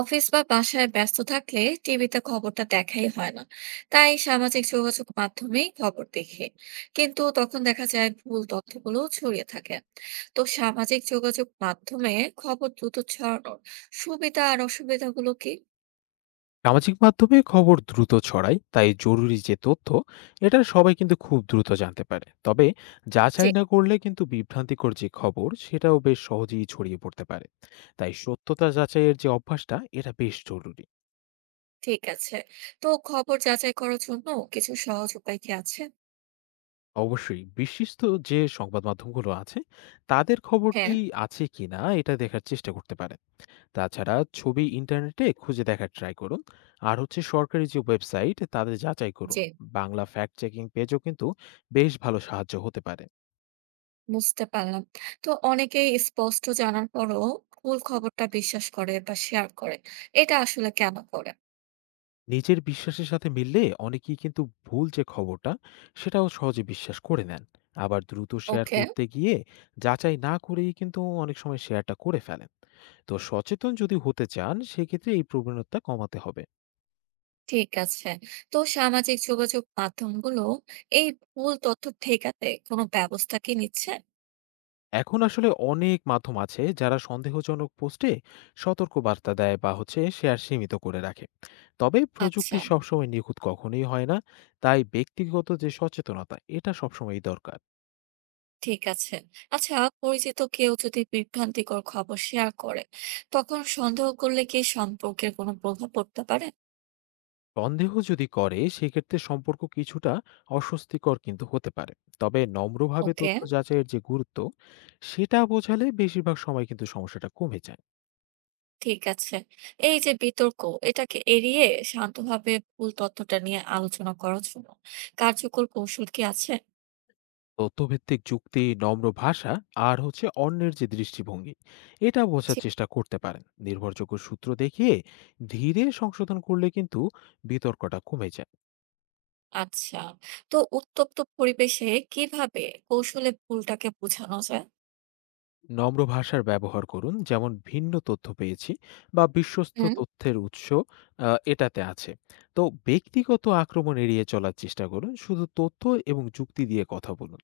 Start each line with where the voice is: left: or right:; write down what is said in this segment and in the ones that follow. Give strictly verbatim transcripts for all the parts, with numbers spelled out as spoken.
right: Office বা বাসায় ব্যস্ত থাকলে টিভিতে খবরটা দেখাই হয় না। তাই সামাজিক যোগাযোগ মাধ্যমেই খবর দেখি, কিন্তু তখন দেখা যায় ভুল তথ্যগুলো ছড়িয়ে থাকে। তো সামাজিক যোগাযোগ মাধ্যমে খবর দ্রুত ছড়ানোর সুবিধা আর অসুবিধাগুলো কি?
left: সামাজিক মাধ্যমে খবর দ্রুত ছড়ায়, তাই জরুরি যে তথ্য এটা সবাই কিন্তু খুব দ্রুত জানতে পারে। তবে
right: জি,
left: যাচাই না করলে কিন্তু বিভ্রান্তিকর যে খবর সেটাও বেশ সহজেই ছড়িয়ে পড়তে পারে। তাই সত্যতা যাচাইয়ের যে অভ্যাসটা এটা বেশ জরুরি।
right: ঠিক আছে। তো খবর যাচাই করার জন্য কিছু সহজ উপায় কি আছে?
left: অবশ্যই বিশ্বস্ত যে সংবাদ মাধ্যমগুলো আছে তাদের খবরটি
right: হ্যাঁ।
left: আছে কিনা এটা দেখার চেষ্টা করতে পারে। তাছাড়া ছবি ইন্টারনেটে খুঁজে দেখার ট্রাই করুন, আর হচ্ছে সরকারি যে ওয়েবসাইট তাদের যাচাই করুন।
right: জি।
left: বাংলা ফ্যাক্ট চেকিং পেজও কিন্তু বেশ ভালো সাহায্য হতে পারে।
right: বুঝতে পারলাম। তো অনেকেই স্পষ্ট জানার পরও ভুল খবরটা বিশ্বাস করে বা শেয়ার করে, এটা আসলে কেন করে?
left: নিজের বিশ্বাসের সাথে মিললে অনেকেই কিন্তু ভুল যে খবরটা সেটাও সহজে বিশ্বাস করে নেন। আবার দ্রুত শেয়ার
right: ওকে,
left: করতে গিয়ে যাচাই না করেই কিন্তু অনেক সময় শেয়ারটা করে ফেলেন। তো সচেতন যদি হতে চান সেক্ষেত্রে এই প্রবণতা কমাতে হবে।
right: ঠিক আছে। তো সামাজিক যোগাযোগ মাধ্যমগুলো এই ভুল তথ্য ঠেকাতে কোনো ব্যবস্থা কি নিচ্ছে?
left: এখন আসলে অনেক মাধ্যম আছে যারা সন্দেহজনক পোস্টে সতর্ক বার্তা দেয় বা হচ্ছে শেয়ার সীমিত করে রাখে। তবে প্রযুক্তি
right: আচ্ছা,
left: সবসময় নিখুঁত কখনোই হয় না, তাই ব্যক্তিগত যে সচেতনতা এটা সবসময়ই দরকার।
right: ঠিক আছে। আচ্ছা, পরিচিত কেউ যদি বিভ্রান্তিকর খবর শেয়ার করে, তখন সন্দেহ করলে কি সম্পর্কের কোনো প্রভাব পড়তে পারে?
left: সন্দেহ যদি করে সেক্ষেত্রে সম্পর্ক কিছুটা অস্বস্তিকর কিন্তু হতে পারে। তবে নম্রভাবে
right: ওকে,
left: তথ্য যাচাইয়ের যে গুরুত্ব সেটা বোঝালে বেশিরভাগ সময় কিন্তু সমস্যাটা কমে যায়।
right: ঠিক আছে। এই যে বিতর্ক, এটাকে এড়িয়ে শান্তভাবে ভুল তথ্যটা নিয়ে আলোচনা করার জন্য কার্যকর কৌশল কি আছে?
left: তথ্যভিত্তিক যুক্তি, নম্র ভাষা আর হচ্ছে অন্যের যে দৃষ্টিভঙ্গি এটা বোঝার চেষ্টা করতে পারেন। নির্ভরযোগ্য সূত্র দেখিয়ে ধীরে সংশোধন করলে কিন্তু বিতর্কটা কমে যায়।
right: আচ্ছা। তো উত্তপ্ত পরিবেশে কিভাবে কৌশলে ভুলটাকে বোঝানো যায়?
left: নম্র ভাষার ব্যবহার করুন, যেমন ভিন্ন তথ্য পেয়েছি বা বিশ্বস্ত
right: হুম।
left: তথ্যের উৎস। আহ, এটাতে আছে। তো ব্যক্তিগত আক্রমণ এড়িয়ে চলার চেষ্টা করুন, শুধু তথ্য এবং যুক্তি দিয়ে কথা বলুন।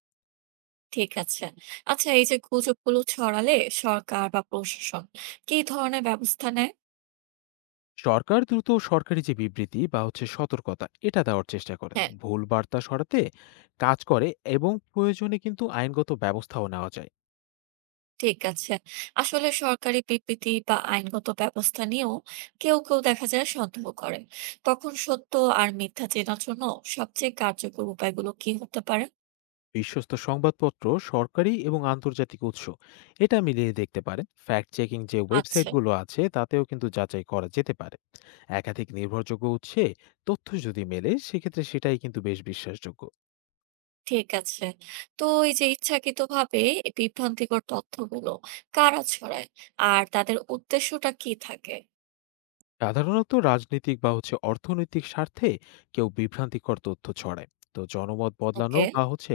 right: ঠিক আছে। আচ্ছা, এই যে গুজবগুলো ছড়ালে সরকার বা প্রশাসন কি ধরনের ব্যবস্থা নেয়?
left: সরকার দ্রুত সরকারি যে বিবৃতি বা হচ্ছে সতর্কতা এটা দেওয়ার চেষ্টা করেন,
right: হ্যাঁ,
left: ভুল বার্তা সরাতে কাজ করে এবং প্রয়োজনে কিন্তু আইনগত ব্যবস্থাও নেওয়া যায়।
right: ঠিক আছে। আসলে সরকারি বিবৃতি বা আইনগত ব্যবস্থা নিয়েও কেউ, কেউ দেখা যায় সন্দেহ করে। তখন সত্য আর মিথ্যা চেনার জন্য সবচেয়ে কার্যকর উপায়গুলো কি হতে পারে?
left: বিশ্বস্ত সংবাদপত্র, সরকারি এবং আন্তর্জাতিক উৎস এটা মিলিয়ে দেখতে পারেন। ফ্যাক্ট চেকিং যে
right: আচ্ছা।
left: ওয়েবসাইটগুলো আছে তাতেও কিন্তু যাচাই করা যেতে পারে। একাধিক নির্ভরযোগ্য উৎসে তথ্য যদি মেলে সেক্ষেত্রে সেটাই কিন্তু বেশ বিশ্বাসযোগ্য।
right: ঠিক আছে। তো এই যে ইচ্ছাকৃতভাবে এই বিভ্রান্তিকর তথ্যগুলো কারা ছড়ায়? আর তাদের উদ্দেশ্যটা কি থাকে?
left: সাধারণত রাজনৈতিক বা হচ্ছে অর্থনৈতিক স্বার্থে কেউ বিভ্রান্তিকর তথ্য ছড়ায়। তো জনমত বদলানো
right: ওকে,
left: বা হচ্ছে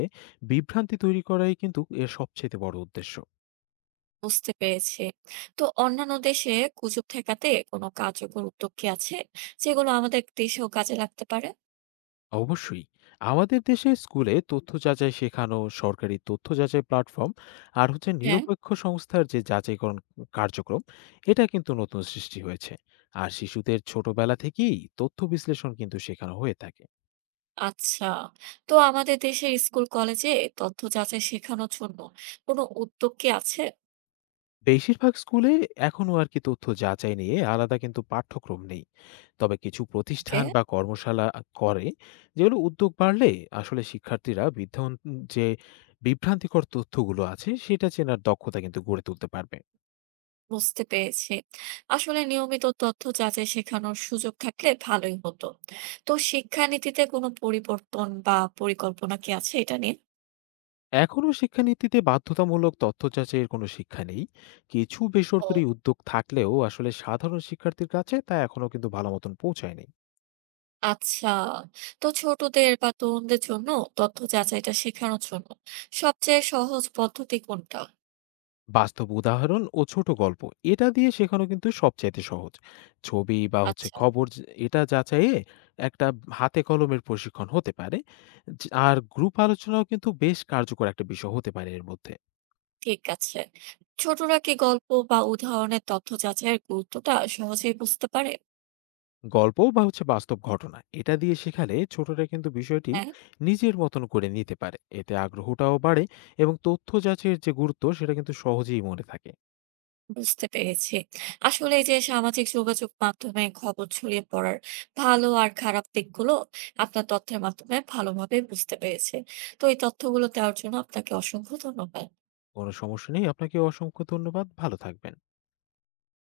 left: বিভ্রান্তি তৈরি করাই কিন্তু এর সবচেয়ে বড় উদ্দেশ্য।
right: বুঝতে পেরেছি। তো অন্যান্য দেশে গুজব ঠেকাতে কোনো কার্যকর উদ্যোগ কি আছে, যেগুলো আমাদের দেশেও কাজে লাগতে পারে?
left: অবশ্যই, আমাদের দেশে স্কুলে তথ্য যাচাই শেখানো, সরকারি তথ্য যাচাই প্ল্যাটফর্ম আর হচ্ছে
right: হ্যাঁ,
left: নিরপেক্ষ সংস্থার যে যাচাইকরণ কার্যক্রম এটা কিন্তু নতুন সৃষ্টি হয়েছে। আর শিশুদের ছোটবেলা থেকেই তথ্য বিশ্লেষণ কিন্তু শেখানো হয়ে থাকে।
right: আচ্ছা। তো আমাদের দেশের স্কুল কলেজে তথ্য যাচাই শেখানোর জন্য কোনো উদ্যোগ কি আছে?
left: বেশিরভাগ স্কুলে এখনও আর কি তথ্য যাচাই নিয়ে আলাদা কিন্তু পাঠ্যক্রম নেই। তবে কিছু
right: ওকে।
left: প্রতিষ্ঠান বা কর্মশালা করে, যেগুলো উদ্যোগ বাড়লে আসলে শিক্ষার্থীরা বিধ্বন যে বিভ্রান্তিকর তথ্যগুলো আছে সেটা চেনার দক্ষতা কিন্তু গড়ে তুলতে পারবে।
right: বুঝতে পেরেছি। আসলে নিয়মিত তথ্য যাচাই শেখানোর সুযোগ থাকলে ভালোই হতো। তো শিক্ষানীতিতে কোনো পরিবর্তন বা পরিকল্পনা কি আছে এটা নিয়ে?
left: এখনও শিক্ষানীতিতে বাধ্যতামূলক তথ্য যাচাইয়ের কোনো শিক্ষা নেই। কিছু
right: ও
left: বেসরকারি উদ্যোগ থাকলেও আসলে সাধারণ শিক্ষার্থীর কাছে তা এখনও কিন্তু ভালো মতন পৌঁছায়নি।
right: আচ্ছা। তো ছোটদের বা তরুণদের জন্য তথ্য যাচাইটা শেখানোর জন্য সবচেয়ে সহজ পদ্ধতি কোনটা?
left: বাস্তব উদাহরণ ও ছোট গল্প এটা দিয়ে শেখানো কিন্তু সবচাইতে সহজ। ছবি বা হচ্ছে
right: আচ্ছা,
left: খবর যে- এটা যাচাইয়ে একটা হাতে কলমের প্রশিক্ষণ হতে পারে, যে- আর গ্রুপ আলোচনাও কিন্তু বেশ কার্যকর একটা বিষয় হতে পারে এর মধ্যে।
right: ঠিক আছে। ছোটরা কি গল্প বা উদাহরণের তথ্য যাচাইয়ের গুরুত্বটা সহজেই বুঝতে পারে?
left: গল্প বা হচ্ছে বাস্তব ঘটনা এটা দিয়ে শেখালে ছোটরা কিন্তু বিষয়টি
right: হ্যাঁ।
left: নিজের মতন করে নিতে পারে, এতে আগ্রহটাও বাড়ে এবং তথ্য যাচাইয়ের যে গুরুত্ব সেটা কিন্তু সহজেই মনে থাকে।
right: বুঝতে পেরেছি। আসলে এই যে সামাজিক যোগাযোগ মাধ্যমে খবর ছড়িয়ে পড়ার ভালো আর খারাপ দিকগুলো আপনার তথ্যের মাধ্যমে ভালোভাবে বুঝতে পেরেছি। তো এই তথ্যগুলো দেওয়ার জন্য আপনাকে অসংখ্য ধন্যবাদ।
left: কোনো সমস্যা নেই, আপনাকে অসংখ্য ধন্যবাদ, ভালো থাকবেন।